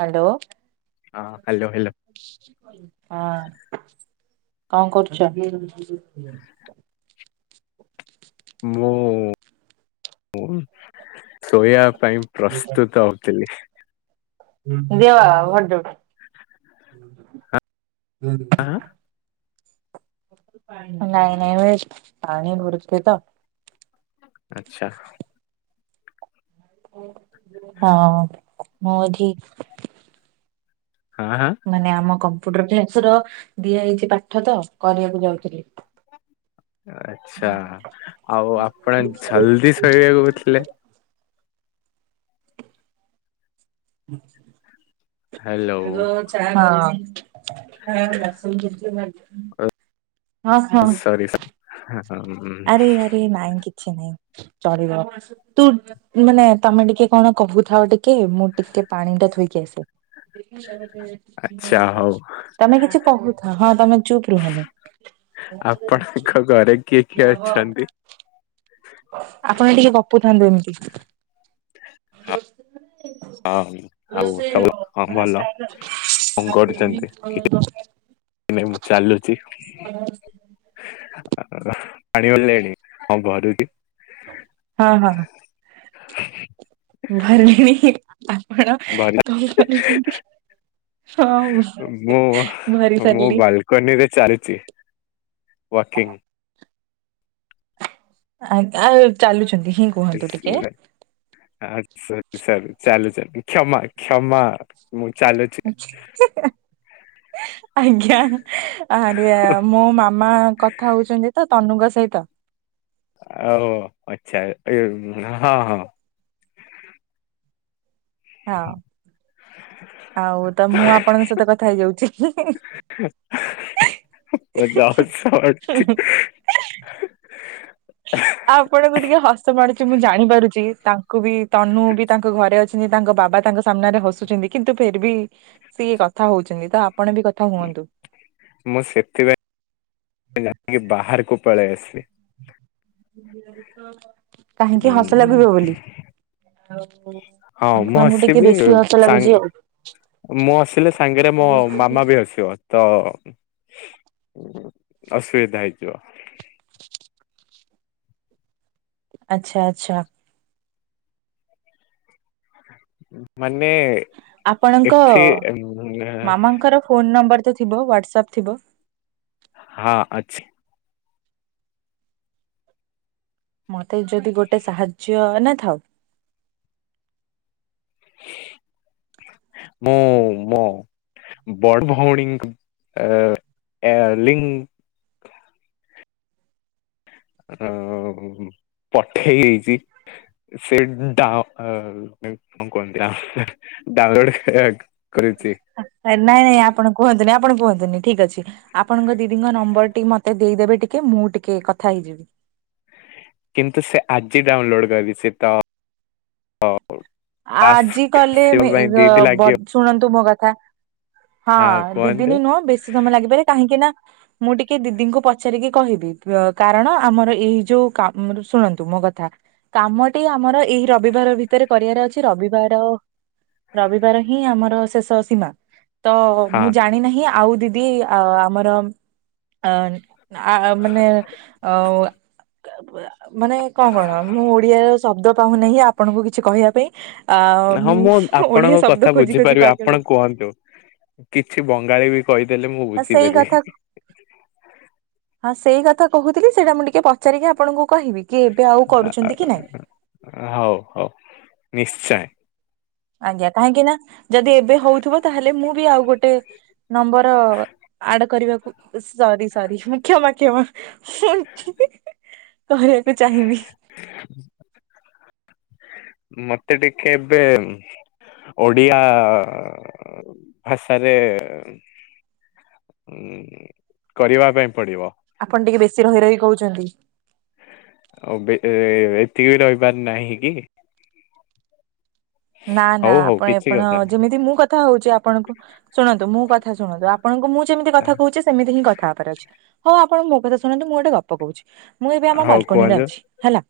Hello. ହଁ। Hello hello ହଁ। କଣ କରୁଛ? [inaudible] ମୁଁ ମୁଁ ସୋୟା ପାଇଁ ପ୍ରସ୍ତୁତ ହଉଥିଲି । ଦିଅବା [unintelligible] ଭଡ଼ଉ । [inaudible] ଦିଅନି ଦେ ହଁ [unintelligible] [unintelligible] ପାଣି ନାଇଁ ନାଇଁ ଭାଇ ପାଣି ଭରୁଚ଼ି ତ । ଆଚ୍ଛା । [inaudible] ହଁ ମୁଁ ଏଠି ହଁ ହଁ ମାନେ ଆମ କମ୍ ଫୁଡର କେସ ର ଦିଆ ହେଇଛି ପାଠ ତ କରିବାକୁ ଯାଉଥିଲି । [inaudible] ଆଚ୍ଛା ଆଉ ଆପଣ ଝଲଦି ଶୋଇବାକୁ କଉଥିଲେ । ହ୍ୟାଲୋ। [inaudible] ଆଗ ଚା ହଁ [inaudible] ହଁ ବାସନ ଜେଜେ ମାଜି ସରି ସା ହାଁ । ଆରେ ଆରେ ନାଇଁ କିି ଛି ନାଇଁ ଚଳିବ। ତୁ ମାନେ ତମେ ଟିକେ କଣ କହୁଥାଅ ଟିକେ, ମୁଁ ଟିକେ ପାଣି ଟା ଥୋଇକି ଆସେ । ତମେ ଆଚ୍ଛା ହଉ କିଛି କହୁଥାଅ। ହଁ, ତମେ ଚୁପ୍ ରୁହନି ଆପଣଙ୍କ ଘରେ କିଏ । କିଏ ଅଛନ୍ତି? ଥାନ୍ଦିନି କେ। ଅଁମ୍ ଆଉ ସବୁ ହଁ ଭଲ। କଣ କରୁଚ଼ନ୍ତି? କି [inaudible] ନା ମୁଁ ଚାଲୁଛି । [unintelligible] ଘରୁଟି ହଁ ହଁ। [inaudible] ଭରିଣୀ ଆପଣ ଭଲ କଣ କରୁଛନ୍ତି? [unintelligible] ହଁ ମୁଁ, ଭରି ମୁଁ ସାରିଲି। ବାଲକନିରେ ଚାଲିଚ଼ି ୱାକିଂ । ଆଜ୍ଞ ଆଉ ଚାଲୁଛନ୍ତି। ହିଁ କୁହନ୍ତୁ ଏସ୍ ଟିକେ। [unintelligible] ଆ ସରି ସରି ଚାଲୁ ଚାଲୁ କ୍ଷମା କ୍ଷମା । ଆଚ୍ଛା [unintelligible] ଆଜ୍ଞା ଆରିଆ ମୋ ମାମା କଥା ହଉଛନ୍ତି ତ! ତନୁ ଙ୍କ ସଇତ? ଓ ଆଚ୍ଛା ଏ ହଁ ହଁ । ହଁ ଆଉ ତ ମୁଁ ଆପଣଙ୍କ ସହିତ କଥା ହେଇଯାଉଚ଼ି। ହିଁ ଅଛି ହିଁ ଆପଣଙ୍କୁ ଟିକେ ହସ ମାରୁୁଛି। ମୁଁ ଜାଣିପାରୁଛି। [inaudible] କୁ ବି ତନୁ ବି ତାଙ୍କ ଘରେ ଅଛି। ତାଙ୍କ ବାବା ତାଙ୍କ ସାମ୍ନାରେ ହସୁଛନ୍ତି। କିନ୍ତୁ, ଫିର୍ ବି ସିଏ କଥା ହଉଛନ୍ତି। ତ ଆପଣ ବି କଥା ହୁଅନ୍ତୁ। ମୁଁ ସେଥିପାଇଁ [inaudible] ବାହାରକୁ ପଳେଇ ଆସିଲି। [inaudible] ହସ ଲାଗିବ ଉଁ- ବୋଲି। ଆଉ ହଁ, ମୁଁ ଆପଣଙ୍କୁ ଟିକେ ହସିବି ବେଶୀ ଆଉ ହସ ଲାଗୁଛି ଆଉ। ସାଙ୍ଗ ମୁଁ ହସିଲେ, ସାଙ୍ଗରେ ମୋ ମାମା ବି ହସିବ। ତ ଅ ଅସୁବିଧା ହେଇଯିବ। ଆଚ୍ଛା ଆଚ୍ଛା। ଏ ମାନ ଆପଣଙ୍କ ଉଁ, ମାମାଙ୍କର ଫୋନ ନମ୍ବର। ତ ଥିବ ୱାଟ୍ସାପ୍ ଥିବ। ହଁ ଅଛି। ମତେ ଯଦି ଗୋଟେ ସାହାଯ୍ୟ ନା ଥାଉ। ମୁଁ ମୋ ବଡ ଭଉଣୀଙ୍କ ଅ ଲିଙ୍କ୍ ଅଁ ପଠେଇ ଦେଇଛି। ସେ ଡାଁ କଣ କୁହନ୍ତି? ଡାଉନଲୋଡ୍ କରିଆକୁ। ନାଇଁ ନାଇଁ ଆପଣ କୁହନ୍ତୁନି ଆପଣ କୁହନ୍ତୁନି। ଠିକ ଅଛି ଆପଣଙ୍କ ଦିଦିଙ୍କ ନମ୍ବର ଟିକେ ମତେ ଦେଇଦେବେ ଟିକେ ମୁଁ ଟିକେ କଥା ହେଇଯିବି। କିନ୍ତୁ ସେ ଆଜି ଡାଉନଲୋଡ କରିଛି ତ ହ। ଆଜି କଲେ ପାଇଁ ଦି ଦିନ ମେ-ର-ବ ଲାଗିବ ଶୁଣନ୍ତୁ ମୋ କ [inaudible] ହଁ ଦିଦିନି ନୁହଁ ବେଶୀ ସମୟ ଲାଗିପାରେ କାହିଁକି ନା ମୁଁ ଟିକେ ଦିଦିଙ୍କୁ ପଚାରିକି କହିବି କାରଣ ଆମର ଏଇ ଯୋଉ କାମ ଶୁଣନ୍ତୁ ମୋ କଥା କାମଟି ଆମର ଏଇ ରବିବାର ଭିତରେ କରିବାର ଅଛି ରବିବାର ରବିବାର ହିଁ ଆମର ଶେଷ ସୀମା। ତ ହଁ ମୁଁ ଜାଣି ନାହିଁ ଆଉ ଦିଦି ଆମର ଅ ଆ ମାନେ ଅ ମାନେ କଅଣ ମୁଁ ଓଡିଆର ଶବ୍ଦ ପାଉନାହିଁ ଆପଣଙ୍କୁ କିଛି କହିବା ପାଇଁ। ଆ ହଁ ମୁଁ ଓଡିଆ ଆପଣଙ୍କ ଶବ୍ଦ କଥା ଖୋଜି ଖୋଜି ବୁଝିପାରିବି ପାଗଳ ଆପଣ ହେଇଗଲି କୁହନ୍ତୁ କିଛି ବଙ୍ଗାଳୀ ବି କହିଦେଲେ ମୁଁ ସେଇ ବୁଝିପାରିବି। କଥା ହଁ ସେଇ କଥା କହୁଥିଲି ସେଇଟା ମୁଁ ଟିକେ ପଚାରିକି ଆପଣଙ୍କୁ କହିବି କି ଏବେ ଆଉ କରୁଛନ୍ତି କି ନାଇଁ? ହଉ ହଉ ନିଶ୍ଚୟ ଆଜ୍ଞା କାହିଁକିନା ଯଦି ଏବେ ହଉଥିବ ତାହେଲେ ମୁଁ ବି ଆଉ ଗୋଟେ ନମ୍ବର ଆଡ କରିବାକୁ ସରି ସରି କ୍ଷମା କ୍ଷମା। [inaudible] କରିବାକୁ ଚାହିଁବି। ମତେ ଟିକେ ଏବେ ଓଡିଆ ଭାଷାରେ ଉ ଆପଣ ଟିକେ ବେଶୀ ରହି ରହି କହୁ ଛନ୍ତି। ଆଉ ବେଟ୍ ଏତିକି ବି ରହିବାର ନାହିଁ କି। ନା ନା ହଉ ହଉ ଆପଣ କିଛି ଆପଣ କଥା ନାହିଁ। ଯେମିତି ମୁଁ କଥା ହଉଛି। ଆପଣଙ୍କୁ ଶୁଣନ୍ତୁ ମୁଁ କଥା ଶୁଣନ୍ତୁ ।ଆପଣଙ୍କୁ ମୁଁ ଯେମିତି କଥା କହୁଛି ସେମିତି ହିଁ କଥା ହବାର ଅଛି। ହଉ ଆପଣ ମୋ କଥା ଶୁଣନ୍ତୁ, ମୁଁ ଗୋଟେ ଗପ କହୁଛି। ମୁଁ ଏବେ ଆମ ହଉ ବାଲକୋନୀରେ କୁହନ୍ତୁ ଅଛି। ହେଲା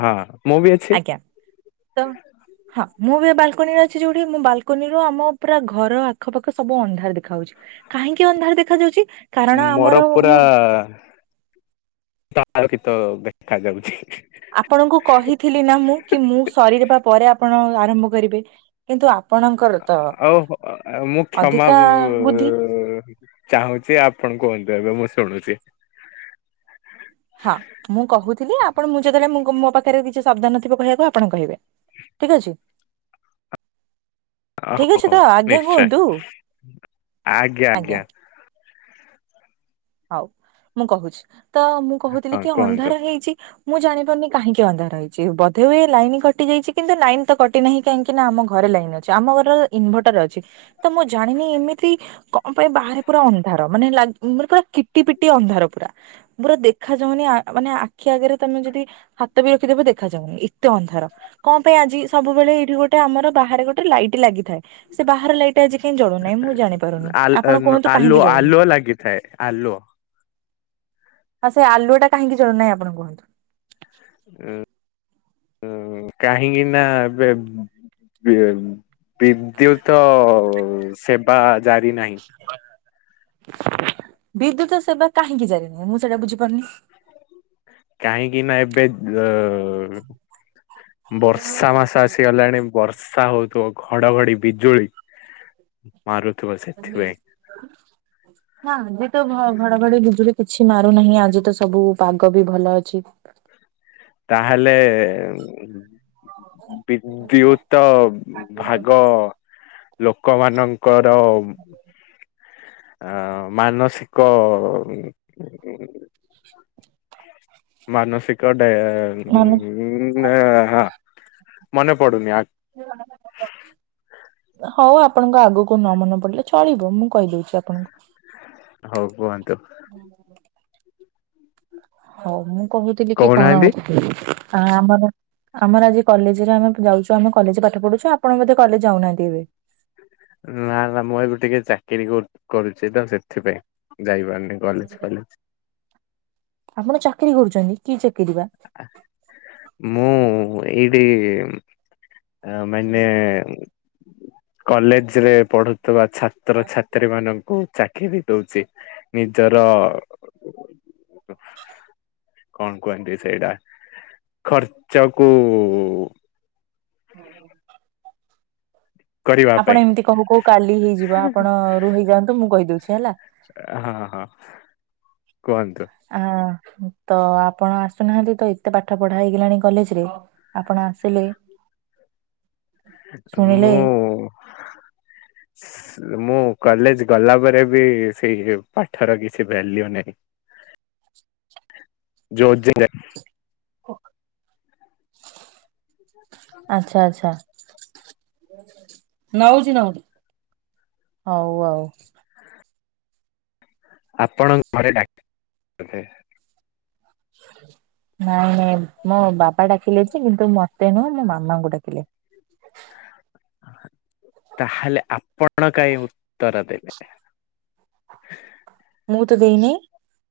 ହଁ ମୁଁ ବି ଅଛି ଆଜ୍ଞା ତ ହଁ। ମୁଁ ବି ଏ ବାଲକନିରେ ଅଛି ।ଯୋଉଠି ମୁଁ ବାଲକନିରୁ ଆମ ପୁରା ଘର ଆଖପାଖ ସବୁ ଅନ୍ଧାର ଦେଖା ଯାଉଛି। କାହିଁକି ଅନ୍ଧାର ଦେଖା ଯାଉଛି। ମୋର ପୁରା ତ ଆଳୋକୀତ ଦେଖାଯାଉଛି। ଆପଣଙ୍କୁ କହିଥିଲି ନା ମୁଁ କି ମୁଁ ସରିରବା ପରେ ଆପଣ ଆରମ୍ଭ କରିବେ କିନ୍ତୁ। ଆ ଆଉ ମୁଁ କ୍ଷମା ଅଧିକା ବୁଦ୍ଧି ଚାହୁଁଛି। ଆପଣ କୁହନ୍ତୁ ଏବେ ମୁଁ ଶୁ ଶୁଣୁଛି। ହଁ ମୁଁ କହୁଥିଲି ଆପଣ ।ମୁଁ ଯେତେବେଳେ ମୁଁ ମୋ ପାଖରେ କିଛି ସାବଧାନଥିବ କହିବାକୁ ଆପଣ କହିବେ ଠିକ ଅଛି। ଓ ଠିକ ହୋ ଅଛି ହୋ ତ ଆଜ୍ଞା ନିଶ୍ଚୟ କୁହନ୍ତୁ ଆଜ୍ଞା ଆଜ୍ଞା। ହଉ ମୁଁ କହୁଚି। ତ ମୁଁ ହଁ କହୁଥିଲି କି କୁହନ୍ତୁ ଅନ୍ଧାର ହେଇଚି। ମୁଁ ଜାଣିପାରୁନି କାହିଁକି ଅନ୍ଧାର ହେଇଚି। ବୋଧେ ହୁଏ ଲାଇନ କଟି ଯାଇଚି କିନ୍ତୁ ଲାଇନ ତ କଟି ନାହିଁ, କାହିଁକି ନା ଆମ ଘରେ ଲାଇନ ଅଛି ଆମ ଘରର ଇନଭର୍ଟର ଅଛି। ତ ମୁଁ ଜାଣିନି ଏମିତି କଣ ପାଇଁ ବାହାରେ ପୁରା ଅନ୍ଧାର ମାନେ ମାନ ପୁରା କିଟି ପିଟି ଅନ୍ଧାର ପୁରା ପୁରା ଦେଖା ଯାଉନି । ଅ ମାନେ ଆଖି ଆଗରେ ତମେ ଯଦି ହାତ ବି ରଖିଦବ ଦେଖା ଯାଉନି, ଏତେ ଅନ୍ଧାର କଣ ପାଇଁ ଆଜି ।ସବୁବେଳେ ଏଇଠି ଗୋଟେ ଆମର ବାହାରେ ଗୋଟେ ଲାଇଟ ଲାଗି ଥାଏ। ସେ ବାହାରେ ଲାଇଟା ଆଜି କାହିଁ ଜଳୁନାହିଁ ।ମୁଁ ଜାଣିପାରୁନି ଆଲ- ଆପଣ ନ- କୁହନ୍ତୁ କାହିଁକି ଆଲୁଅ ଜଳୁନି। ଆଲୁଅ ଲାଗିଥାଏ ଆଲୁଅ ହଁ ସେ ଆଲୁଅ ଟା କାହିଁକି ଜଳୁନାହିଁ ଆପଣ କୁହନ୍ତୁ? ଉଁ ଉଁ କାହିଁକିନା ବେ ବେ ବିଦ୍ୟୁତ। ସେବା। ଜାରୁ ନାହିଁ। ବିଦ୍ୟୁତ ସେବା କାହିଁକି ଜାରିନାହିଁ, ମୁଁ ସେଟା ବୁଝିପାରୁନି। କାହିଁକି ନା ଏବେ ଯ ବର୍ଷା ମାସ ଆସିଗଲାଣି ବର୍ଷା ହଉ ତ ଘଡଘଡି ବିଜୁଳି। ମାରୁଥିବ ସେଥିପାଇଁ [inaudible] ନା ଯେତ ଭ ଘଡଘଡି ବିଜୁଳି କିଛି ମାରୁନାହିଁ। ଆଜି ତ ସବୁ ପାଗ ବି ଭଲ ଅଛି। ତାହେଲେ ବିଦ୍ୟୁତ ଭାଗ ଲୋକମାନଙ୍କର ଆ ମାନସିକ ମାନସିକ ଟା ମାନେ ନା ହଁ। ମନେ ପଡୁନି ଆ ହଉ ଆପଣଙ୍କ ଆଗକୁ ନ ମନେ ପଡିଲେ ଚଳିବ ମୁଁ କହିଦଉଚି ଆପଣଙ୍କୁ। ହଉ କୁହନ୍ତୁ। ହୁଁ। ହଉ ମୁଁ କହୁଥିଲି କି କଣ କହୁନାହାନ୍ତି। କି ଆ ଆମର ଆମର ଆଜି କଲେଜରେ ଆମେ ଯାଉଚୁ ଆମେ କଲେଜ ପାଠ ପଢୁଛୁ ଆପଣ ବଧେ କଲେଜ ଯାଉନାହାନ୍ତି ଏବେ। କରୁଚି ତ ସେଥିପାଇଁ ଯାଇପାରନ କଲେଜ ଫଲେଜ। ଆପଣ ଚାକିରି କରୁଚନ୍ତି କି ଚାକିରି ବା? ମୁଁ ଏଇଠି ଆ ମାନେ କଲେଜ ରେ ପଢୁଥୁବା ଛାତ୍ରଛାତ୍ରୀ ମାନଙ୍କୁ ଚା ଚାକିରି ଦଉଚି। ନିଜର କଣ କୁହନ୍ତି ସେଇଟା ଖର୍ଚ୍ଚ କୁ ହଉ ହଉ। କରିବା ପାଇଁ ଆପଣ ଏମିତି କହୁ କହୁ କାଲି ହେଇଯିବ ଆପଣ ରହି ହେଇଯାଆନ୍ତୁ ମୁଁ କହିଦଉଛି ହେଲା। ହଁ ହଁ କୁହନ୍ତୁ। ହଁ ତ ଆପଣ ଆସୁନାହାନ୍ତି ତ ଏତେ ପାଠ ପଢା ହେଇଗଲାଣି କଲେଜ ରେ, ଆପଣ ଆସିଲେ ଶୁଣିଲେ ମୁଁ। ମୁଁ କଲେଜ ଗଲା ପରେ ବି ସେଇ ପାଠର କିଛି ଭାଲ୍ୟୁ ନାହିଁ। ଓ। ଆଚ୍ଛା ଆଚ୍ଛା। ନଉଛି ନଉ, ହଉ ଆଉ। ଆପଣଙ୍କ ଘରେ ଡା, ବଧେ। ନାଇଁ ନାଇଁ। ମୋ ବାପା ଡ଼ା ଲେ କିନ୍ତୁ ମତେ ନୁହଁ ମୋ ମାମାଙ୍କୁ ଡାକିଲେ। [unintelligible] ତାହେଲେ ଆପଣ କାଇଁ ଉତ୍ତର ଦେବେ ମୁଁ ତ ଦେଇନି।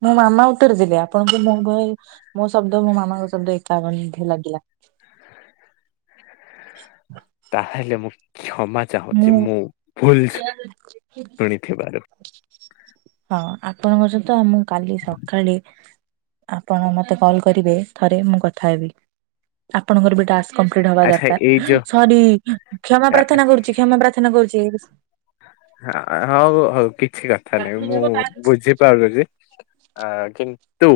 ମୋ ମାମା ଉତ୍ତର ଦେବେ [unintelligible] ତାହେଲେ ମୁଁ କ୍ଷମା ଚାହୁଁଛି ମୁଁ ଭୁଲ ଶୁଣିଥିବାରୁ। ହଁ ଆପଣଙ୍କ ସହିତ ଆମ କାଲି ସକାଳେ ଆପଣ ମତେ କଲ କରିବେ ଥରେ ମୁଁ କଥା ହେବି, ଆପଣଙ୍କର ବିଟ ଟାସ୍କ କପ୍ଲିଟ୍ ହବା ଆଚ୍ଛା ଏଇ ଦରକାର ଯୋଉ ସରି କ୍ଷମା ପ୍ରାର୍ଥନା କରୁ ପ୍ରାର୍ଥନା କରୁଛି। ହଉ ହଉ କିଛି କଥା ନାହିଁ ମୁଁ ବୁଝିପାରୁିଛି। ଅ କିନ୍ତୁ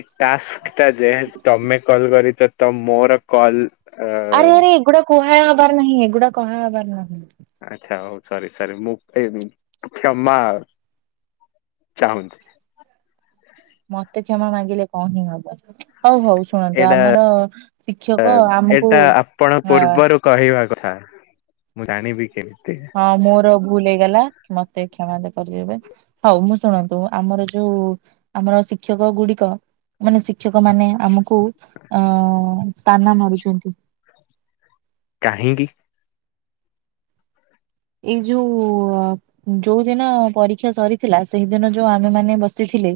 ଏଟାସ୍କ ତା ଯେହେତୁ ତମେ କଲ୍ କରିଛ ତ ମୋର କଲ ଆରେ ଆରେ ଏଗୁଡା କୁହା ବାର ନାହିଁ ଏଗୁଡା କହାବାର ନାହିଁ। ଆଚ୍ଛା ହଉ ସରି, ସରି ମୁଁ ଏ କ୍ଷମା ଚାହୁଁଛି। ମତେ କ୍ଷମା ମାଗିଲେ କଣ ହିଁ ହବ? ହଉ ହଉ ଶୁଣନ୍ତୁ, ଏଇଟା ଆମର ଶିକ୍ଷକ ଆମକୁ ଏଇଟା ଆପଣ ଅ ପୂର୍ବରୁ କହିବା କଥା ମୁଁ ଜାଣିବି କେମିତି? ହଁ ମୋର ଭୁଲ ହେଇଗଲା। ମତେ କ୍ଷମା ଦେ କରିଦେବେ ହଉ ମୁଁ ଶୁଣନ୍ତୁ ଆମର ଯୋଉ ଆମର ଶିକ୍ଷକ ଗୁଡିକ ମାନେ ଶିକ୍ଷକ ମାନେ ଆମକୁ ଅ ତାନା ମାରୁଛନ୍ତି। କାହିଁକି? ଏଇ ଯୋଉ ଯୋଉଦିନ ପରୀକ୍ଷା ସରିଥିଲା ସେଇଦିନ ଯୋଉ ଆମେମାନେ ବସିଥିଲେ।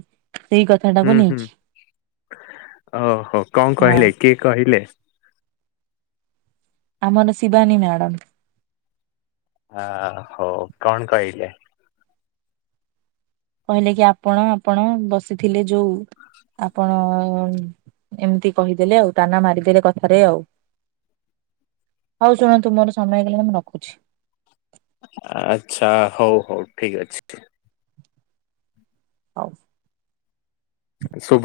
ସେଇ କଥାଟାକୁ ହୁଁ ହୁଁ ନେଇକି ଓହୋ କଣ ହଁ କହିଲେ କିଏ କହିଲେ? ଆମର ଶିବାନୀ ମ୍ୟାଡାମ? ହ ହଉ କଣ କହିଲେ? କହିଲେ କି ଆପଣ ଆପଣ ବସିଥିଲେ ଯୋଉ ଆପଣ ଏମିତି କହିଦେଲେ ଆଉ ତାନା ମାରିଦେଲେ କଥାରେ ଆଉ ହଉ ଶୁଣନ୍ତୁ ମୋର ସମୟ ହେଇଗଲା ମୁଁ ରଖୁଛି। ଆଛା ହଉ ହଉ ଠିକ ଅଛି। ହଉ। ଶୁଭ